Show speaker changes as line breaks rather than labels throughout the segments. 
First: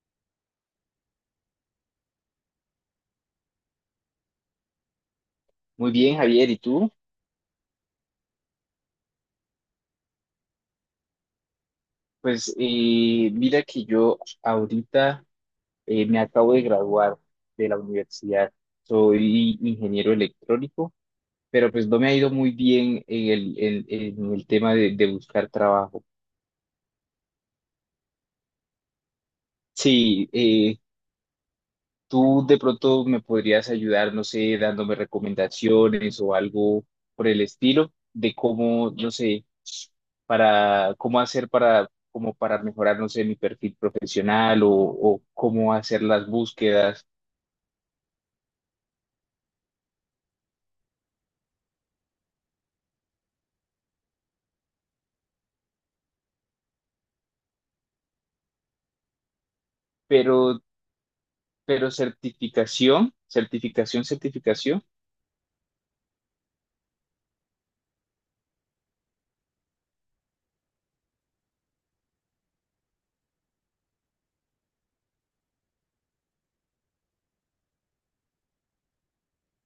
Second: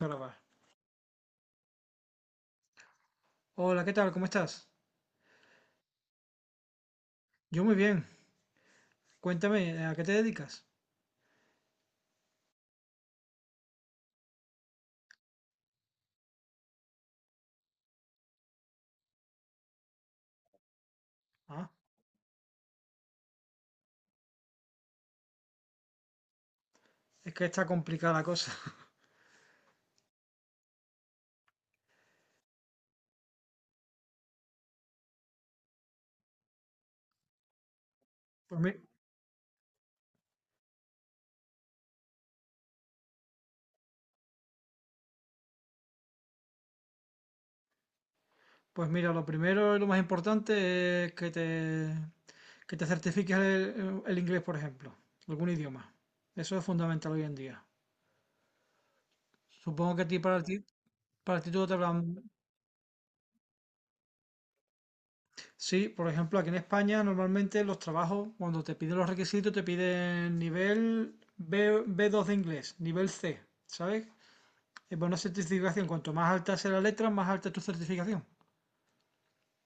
Grabar. Hola, ¿qué tal? ¿Cómo estás?
Muy bien, Javier, ¿y tú?
Yo muy bien. Cuéntame, ¿a qué te dedicas?
Pues mira que yo ahorita me acabo de graduar de la universidad. Soy ingeniero electrónico, pero
Ah,
pues no me ha ido muy bien en el tema de buscar trabajo.
es que está complicada la cosa.
Sí, tú de pronto me podrías ayudar, no sé, dándome recomendaciones o algo por el estilo de
Pues, mi-
cómo, no sé, para cómo hacer para como para mejorar, no sé, mi perfil profesional o cómo hacer las búsquedas,
pues mira, lo primero y lo más importante es que te certifiques el inglés, por ejemplo, algún idioma. Eso es fundamental hoy en día. Supongo que a ti para ti,
pero
para ti todo te
pero
hablan.
certificación, certificación, certificación.
Sí, por ejemplo, aquí en España normalmente los trabajos, cuando te piden los requisitos, te piden nivel B, B2 de inglés, nivel C, ¿sabes? Pues una certificación, cuanto más alta sea la letra, más alta es tu certificación.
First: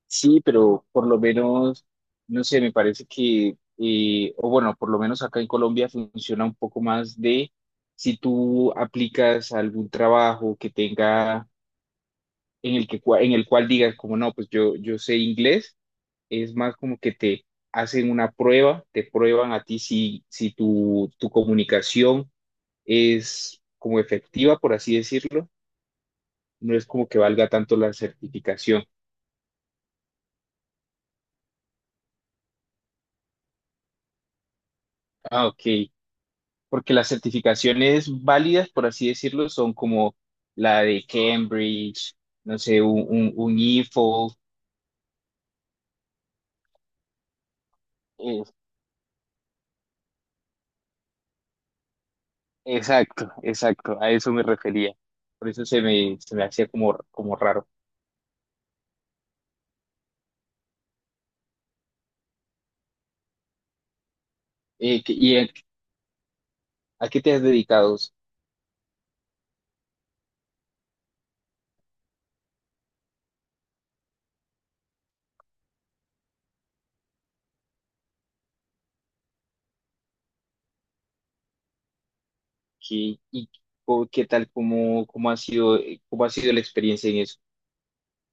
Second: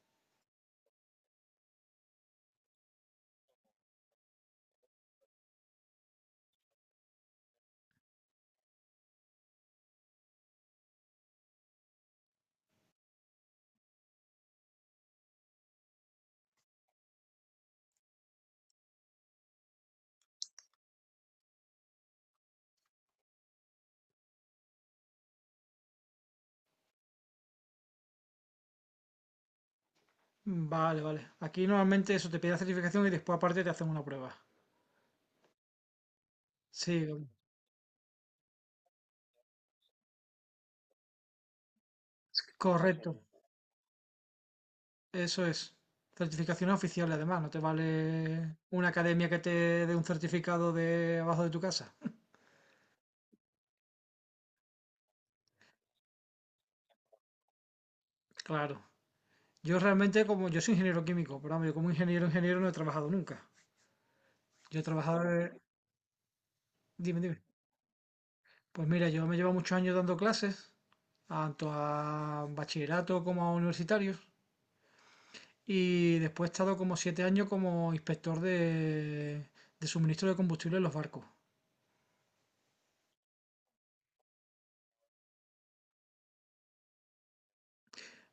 Sí, pero por lo menos, no sé, me parece que, o bueno, por lo menos acá en Colombia funciona un poco más de si tú aplicas a algún trabajo que tenga, en el que, en el cual digas como no, pues yo sé inglés, es más como que te hacen una prueba, te prueban a ti si tu comunicación es como efectiva, por así decirlo, no es como que valga tanto la certificación.
Vale, vale. Aquí normalmente eso te pide la certificación y después aparte te hacen una prueba.
Ah, ok. Porque las
Sí,
certificaciones válidas, por así decirlo, son como la de Cambridge, no sé, un,
correcto.
un, un IFO.
Eso es. Certificaciones oficiales además, no te
eh,
vale una academia que te dé un certificado de abajo de tu casa.
exacto, exacto, a eso me refería. Por eso se me hacía como, como raro.
Claro. Yo realmente, como yo soy ingeniero químico, pero vamos, yo como ingeniero no he trabajado nunca. Yo he
Eh, ¿qué-
trabajado
¿y a,
de-
a qué
Dime,
te
dime.
has dedicado?
Pues mira, yo me llevo muchos años dando clases, tanto a bachillerato como a universitarios. Y después he estado como siete años como inspector de suministro de combustible en los barcos.
¿Qué, y qué tal, cómo ha sido, cómo ha sido la experiencia en eso?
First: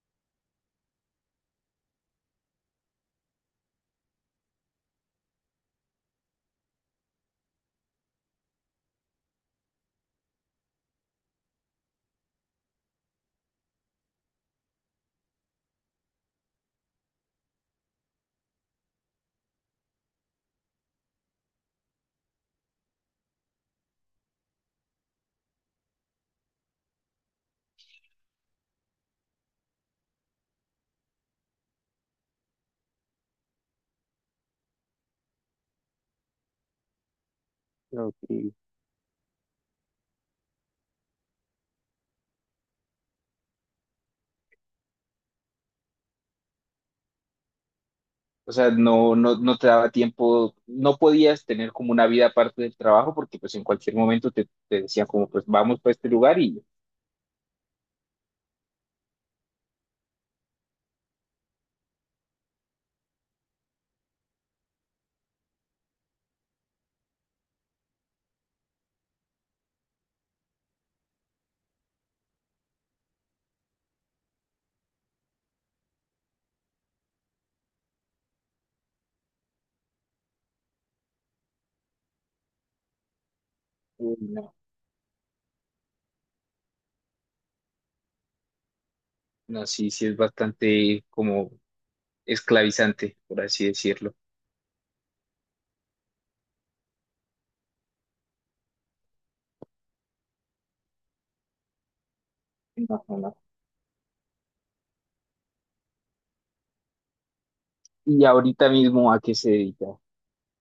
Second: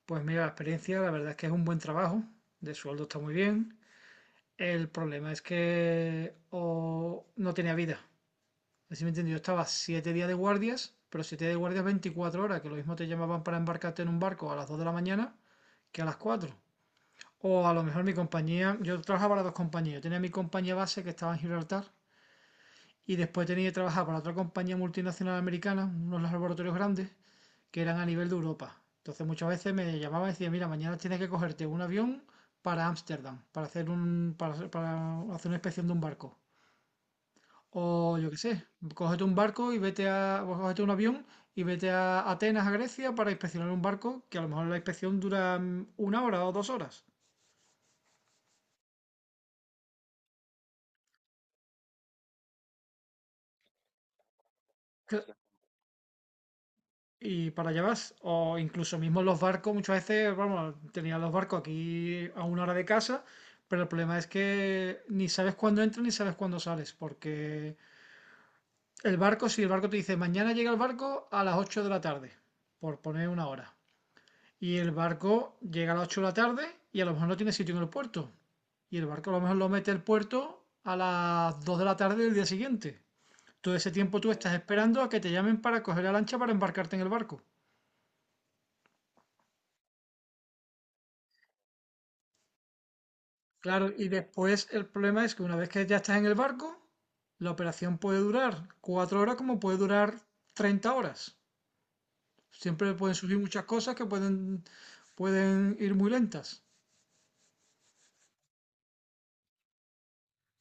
Pues mira, la experiencia, la verdad es que es un buen trabajo, de sueldo está muy bien. El problema es que o no tenía vida. Así me entiendo, yo estaba siete días de guardias, pero siete días de guardias 24 horas, que lo mismo te llamaban para embarcarte en un barco a las 2 de la mañana que a las 4. O a lo mejor mi compañía, yo trabajaba para dos compañías, yo tenía mi compañía base que estaba en Gibraltar. Y después tenía que trabajar para otra compañía multinacional americana, unos laboratorios grandes, que eran a nivel de Europa. Entonces muchas veces me llamaba y decía, mira, mañana tienes que cogerte un avión para Ámsterdam, para hacer para hacer una inspección de un barco. O
Ok.
yo qué sé, cógete un barco y vete a, o cógete un avión y vete a Atenas, a Grecia, para inspeccionar un barco que a lo mejor la inspección dura una hora o dos horas.
O sea, no, no, no te daba tiempo, no podías tener como una vida aparte del trabajo porque pues en cualquier momento te decían
Que
como pues vamos para este lugar
y para llevas, O incluso mismo los barcos, muchas veces, vamos, tenía los barcos aquí a una hora de casa, pero el problema es que ni sabes cuándo entras ni sabes cuándo sales, porque el barco, si el barco te dice mañana llega el barco a las 8 de la tarde, por poner una hora, y el barco llega a las 8 de la tarde y a lo mejor no tiene sitio en el puerto, y el barco a lo mejor lo mete el puerto a las 2 de la tarde del día siguiente. Todo ese
uy,
tiempo tú estás
no,
esperando a que te llamen para coger la lancha para embarcarte en el barco.
no, sí, sí es bastante como esclavizante, por así
Claro, y
decirlo.
después el problema es que una vez que ya estás en el barco, la operación puede durar cuatro horas como puede durar 30 horas. Siempre
No,
pueden
no, no.
surgir muchas cosas que pueden ir muy lentas.
Y ahorita mismo, ¿a qué se dedica?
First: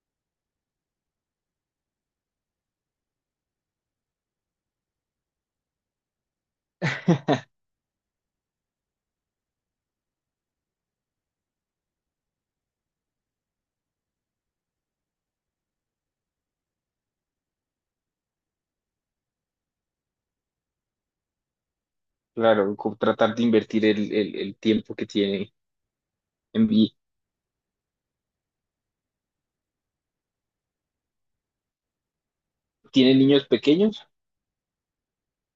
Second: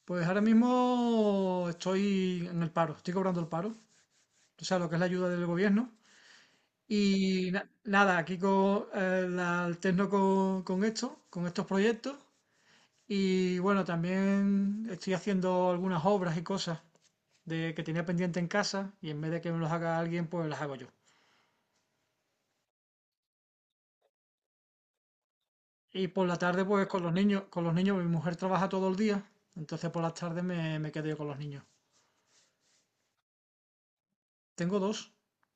Pues ahora mismo estoy en el paro, estoy cobrando el paro, o sea, lo que es la ayuda del gobierno. Y nada, la alterno con esto, con estos proyectos. Y bueno, también estoy haciendo algunas obras y cosas de que tenía pendiente en casa y en vez de que me los haga alguien, pues las hago yo.
Claro, con tratar de invertir el tiempo que tiene
Y por la tarde,
en
pues
vi-
con los niños, mi mujer trabaja todo el día, entonces por las tardes me quedo yo con los niños.
¿Tiene niños pequeños?
Tengo dos.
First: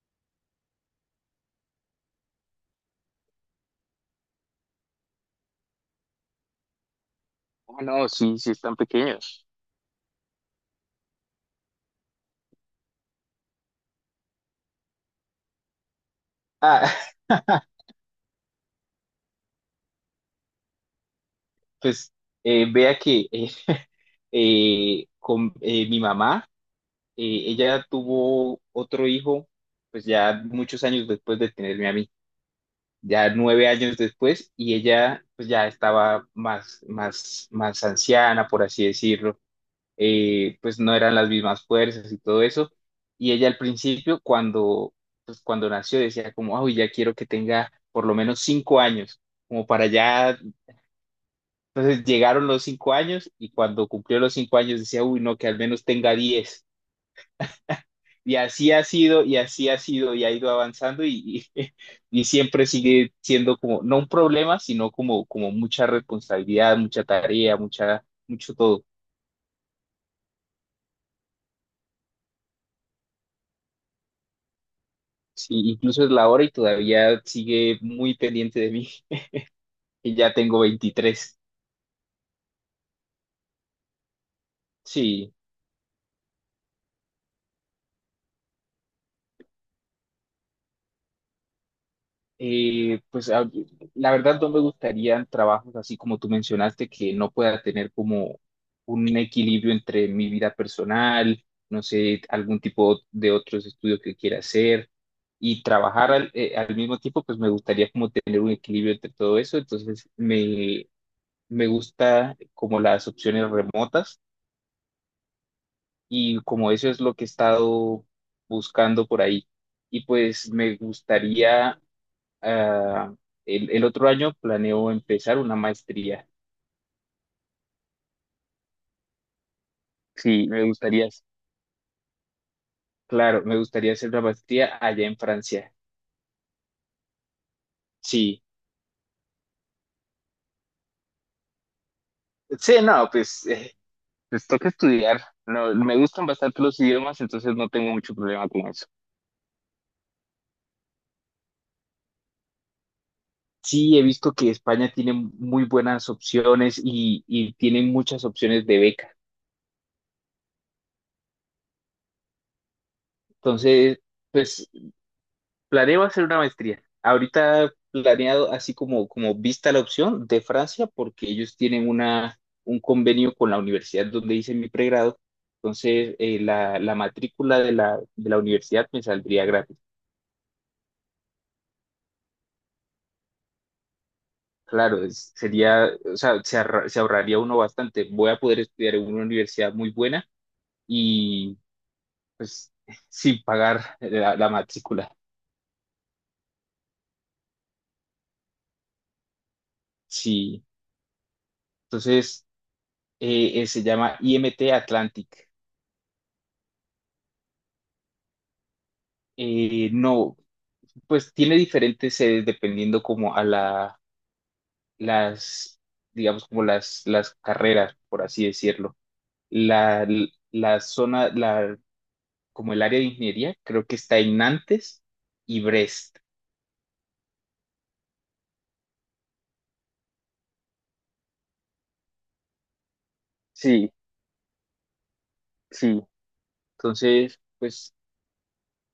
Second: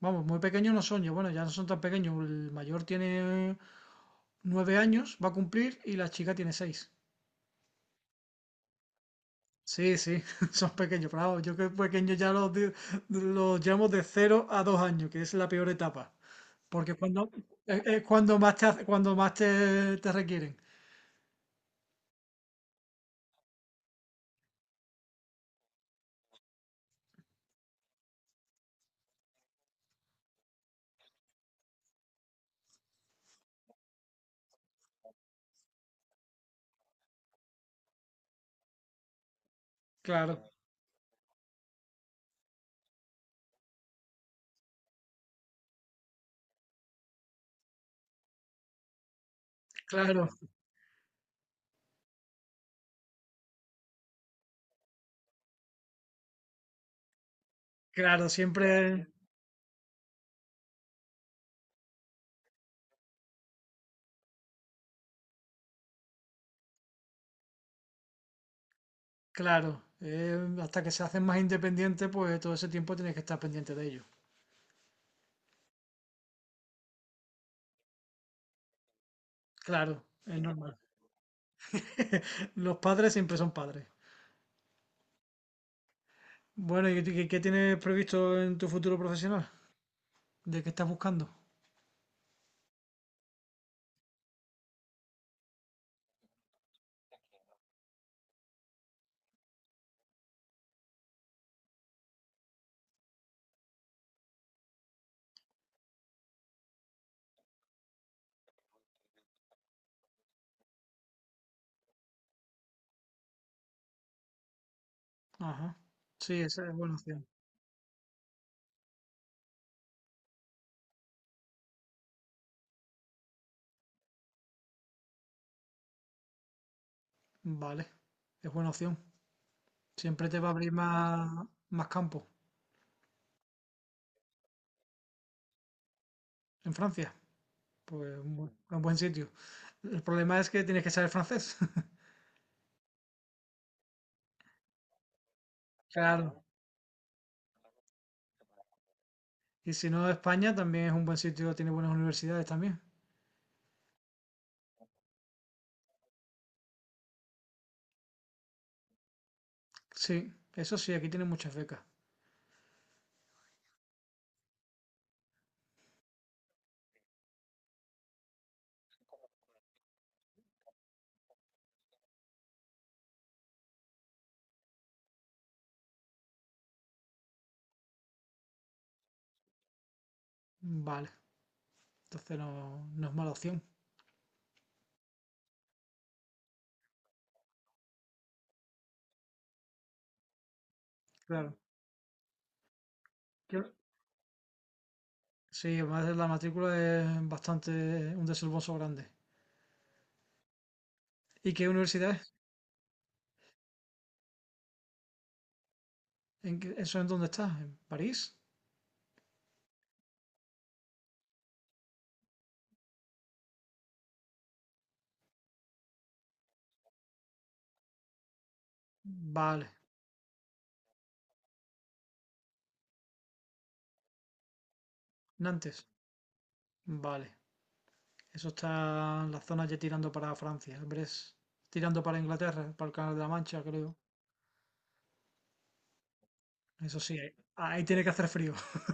Vamos, muy pequeños no son, yo bueno, ya no son tan pequeños. El mayor tiene nueve años, va a cumplir, y la chica tiene seis.
Ah, no, sí, sí están pequeños.
Sí, sí, son pequeños, pero vamos, yo que pequeños ya los llamo de cero a dos años, que es la peor etapa,
Ah,
porque es cuando más cuando más te requieren.
pues vea que con mi mamá, ella tuvo otro hijo, pues ya muchos años después de tenerme a mí. Ya 9 años después, y ella pues ya estaba más, más, más anciana, por así decirlo,
Claro,
pues no eran las mismas fuerzas y todo eso, y ella al principio cuando, pues cuando nació decía como, uy, ya quiero que tenga por lo menos 5 años, como para
claro.
ya, entonces llegaron los 5 años, y cuando cumplió los 5 años decía, uy, no, que al menos tenga 10.
Claro,
Y así ha
siempre,
sido, y así ha sido, y ha ido avanzando y siempre sigue siendo como, no un problema, sino como, como mucha responsabilidad, mucha tarea, mucha, mucho todo.
claro. Hasta que se hacen más independientes, pues todo ese tiempo tienes que estar pendiente de ellos.
Sí, incluso es la hora y todavía sigue muy pendiente de mí,
Claro,
y ya
es
tengo
normal.
23.
Los padres siempre son padres.
Sí.
Bueno, ¿ qué tienes previsto en tu futuro profesional? ¿De qué estás buscando?
Pues la verdad no me gustarían trabajos así como tú mencionaste, que no pueda tener como un equilibrio entre mi vida personal, no sé, algún tipo de otros estudios que quiera hacer y trabajar al mismo tiempo, pues me gustaría como tener un equilibrio entre todo eso. Entonces me gusta como las opciones remotas
Ajá. Sí,
y
esa
como
es
eso
buena
es lo que
opción.
he estado buscando por ahí. Y pues me gustaría ah, el otro año planeo empezar una maestría.
Vale, es buena opción. Siempre te
Sí,
va a
me
abrir
gustaría,
más, más campo.
claro, me gustaría hacer una maestría allá en Francia.
En Francia, pues
Sí,
un buen sitio. El problema es que tienes que saber francés.
sí, no, pues toca estudiar. No, me gustan
Claro.
bastante los idiomas, entonces no tengo mucho problema con eso.
Y si no, España también es un buen sitio, tiene buenas universidades también.
Sí, he visto que España tiene muy buenas opciones y tiene muchas opciones de beca.
Sí, eso sí, aquí tiene muchas becas.
Entonces, pues planeo hacer una maestría. Ahorita planeado así como, vista la opción de Francia, porque ellos tienen un convenio con la universidad donde hice mi pregrado. Entonces, la matrícula de la universidad me saldría gratis.
Vale, entonces no, no es mala opción.
Claro, sería, o sea, se ahorraría uno bastante. Voy a poder estudiar en una universidad muy buena
Claro.
y pues sin
Yo-
pagar la matrícula.
Sí, además la matrícula es bastante un desembolso grande.
Sí,
¿Y qué universidad es?
entonces se llama IMT Atlantic.
¿Eso es dónde está? ¿En París?
No, pues tiene diferentes sedes dependiendo como a la, las, digamos, como las carreras, por así decirlo.
Vale.
La, la zona, como el área de ingeniería, creo que está en Nantes y
Nantes.
Brest.
Vale. Eso está en la zona ya tirando para Francia, Brest. Tirando para Inglaterra, para el Canal de la Mancha,
Sí,
creo.
sí.
Eso sí,
Entonces,
ahí
pues,
tiene que hacer frío.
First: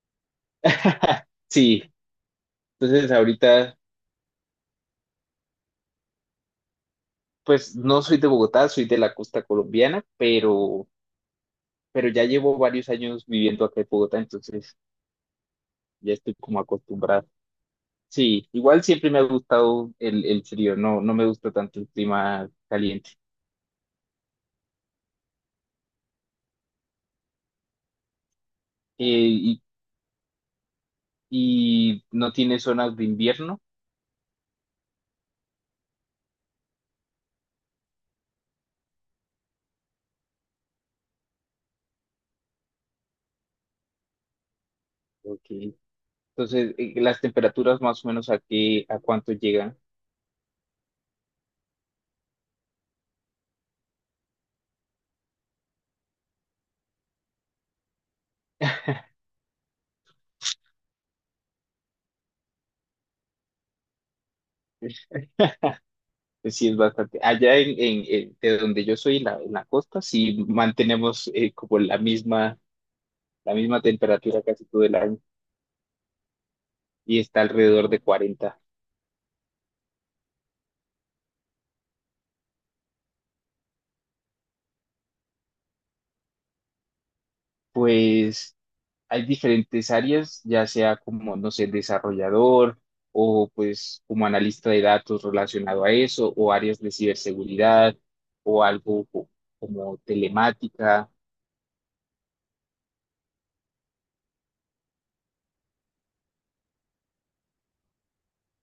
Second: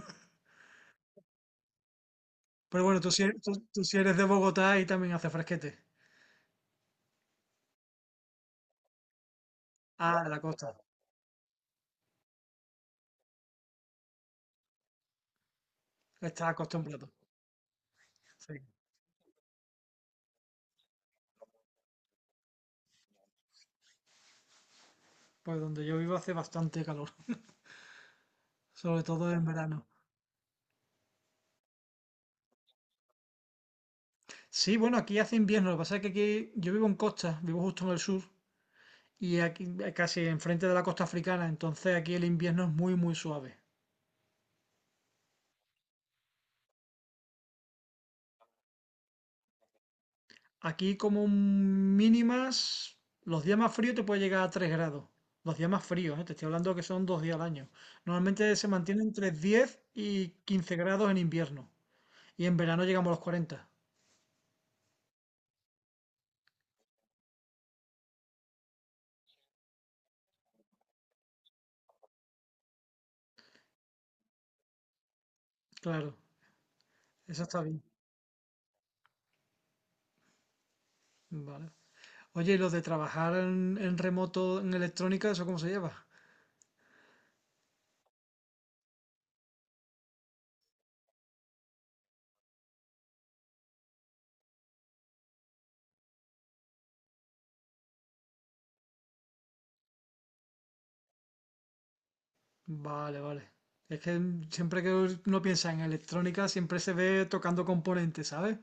sí,
Pero bueno,
entonces ahorita,
tú si eres de Bogotá, ahí también hace fresquete.
pues no soy de Bogotá, soy de la costa colombiana,
Ah, de la costa.
pero ya llevo varios años viviendo acá en Bogotá, entonces ya estoy
Está
como
acostumbrado.
acostumbrado. Sí,
Sí.
igual siempre me ha gustado el frío, no, no me gusta tanto el clima caliente.
Pues donde yo vivo hace bastante calor, sobre todo en
Eh, y,
verano.
y no tiene zonas de invierno.
Sí, bueno, aquí hace invierno, lo que pasa es que aquí yo vivo en costa, vivo justo en el sur y aquí casi enfrente de la costa africana, entonces aquí el invierno es muy muy suave.
Ok. Entonces, las temperaturas más o menos a qué, a cuánto llegan,
Aquí como mínimas, los días más fríos te puede llegar a 3 grados, los días más fríos, ¿eh? Te estoy hablando que son dos días al año. Normalmente se mantiene entre 10 y 15 grados en invierno y en verano llegamos a los cuarenta.
pues sí es bastante. Allá de donde yo soy, en la costa, sí mantenemos como la misma temperatura casi todo el año
Claro,
y está
eso está bien,
alrededor de 40.
vale. Oye, ¿y los de trabajar en remoto en electrónica, eso cómo se lleva?
Pues hay diferentes áreas, ya sea como, no sé, desarrollador o pues como analista de datos relacionado a eso, o áreas de ciberseguridad o algo como telemática.
Vale, vale. Es que siempre que uno piensa en electrónica, siempre se ve tocando componentes, ¿sabes?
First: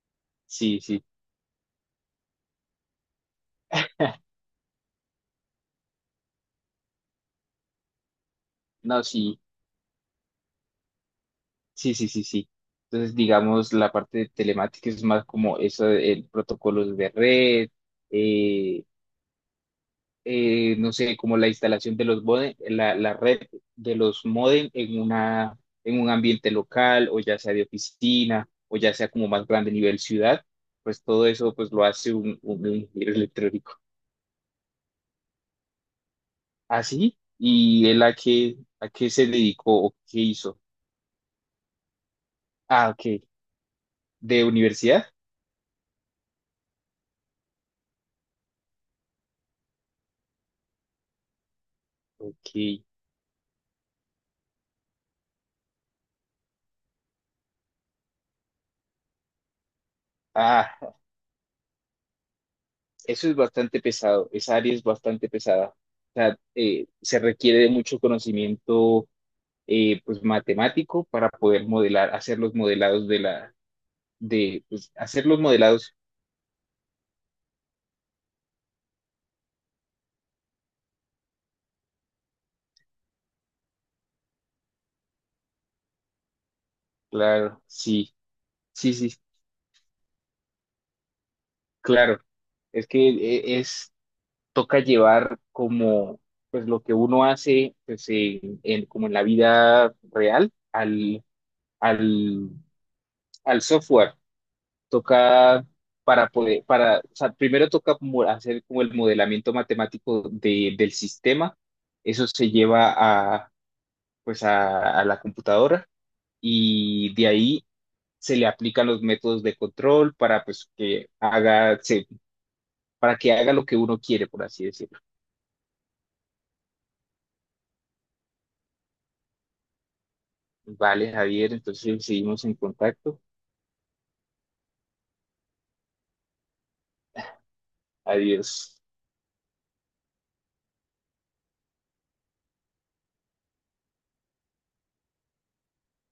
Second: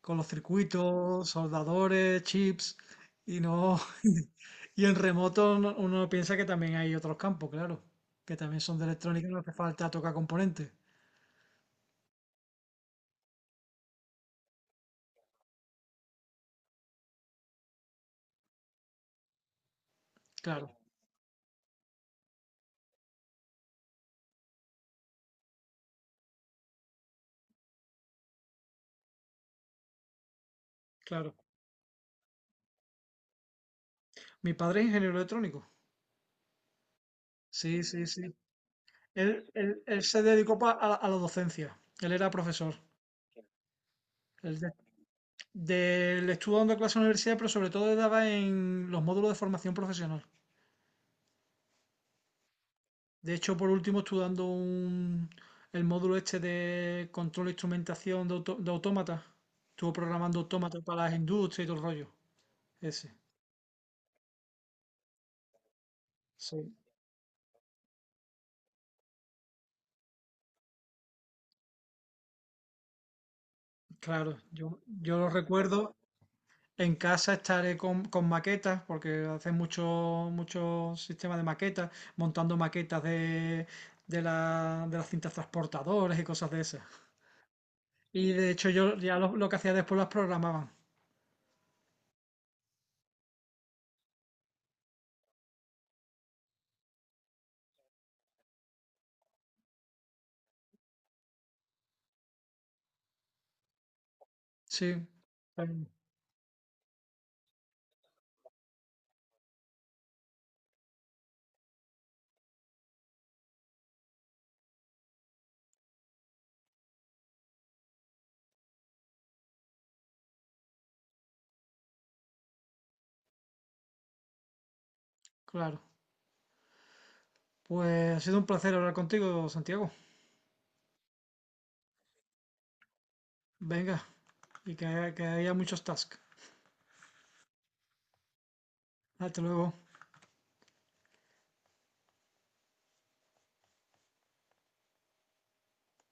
Con los
Sí, sí,
circuitos, soldadores, chips, y no... Y en remoto uno piensa que también hay otros campos, claro, que también son de
no,
electrónica, y no
sí,
hace falta tocar componentes.
sí, sí, sí, sí. Entonces, digamos, la parte de telemática es más como eso, el protocolos de red, eh,
Claro,
no sé, como la instalación de los modem, la red de los modem en un ambiente local o ya sea de oficina o ya sea como más grande nivel ciudad, pues todo
claro.
eso pues lo hace un ingeniero electrónico.
Mi padre es ingeniero electrónico.
Así,
Sí,
¿y él
sí,
a
sí.
qué, a qué se
Él,
dedicó o
él
qué
se dedicó
hizo?
a la docencia. Él era profesor.
Ah, ok, de
Él
universidad.
del le estuve dando clase en la universidad, pero sobre todo daba en los módulos de formación profesional.
Ok,
De hecho, por último, el módulo este de control e instrumentación de autómatas. Estuve programando autómatas
ah,
para las industrias y todo el rollo. Ese.
eso es bastante pesado, esa área es bastante pesada. O sea,
Sí,
se requiere de mucho conocimiento pues matemático para poder modelar, hacer los modelados de
claro.
pues
Yo
hacer
lo
los modelados,
recuerdo. En casa estaré con maquetas, porque hacen mucho sistemas de maquetas, montando maquetas de las cintas transportadoras y cosas de esas.
claro, sí,
Y de hecho
sí,
yo
sí,
ya lo que hacía después las programaba.
claro. Es que es, toca llevar como, pues lo que uno hace, pues como en la vida real, al, al software.
Sí,
Toca
ay,
para poder, para, o sea, primero toca hacer como el modelamiento matemático del sistema. Eso se lleva a, a la computadora y de ahí se le aplican los métodos de control para pues que haga, para que haga lo que uno quiere, por así decirlo.
claro. Pues ha sido un placer hablar contigo, Santiago.
Vale, Javier, entonces seguimos en contacto.
Venga, que haya muchos tasks.
Adiós.
Hasta luego.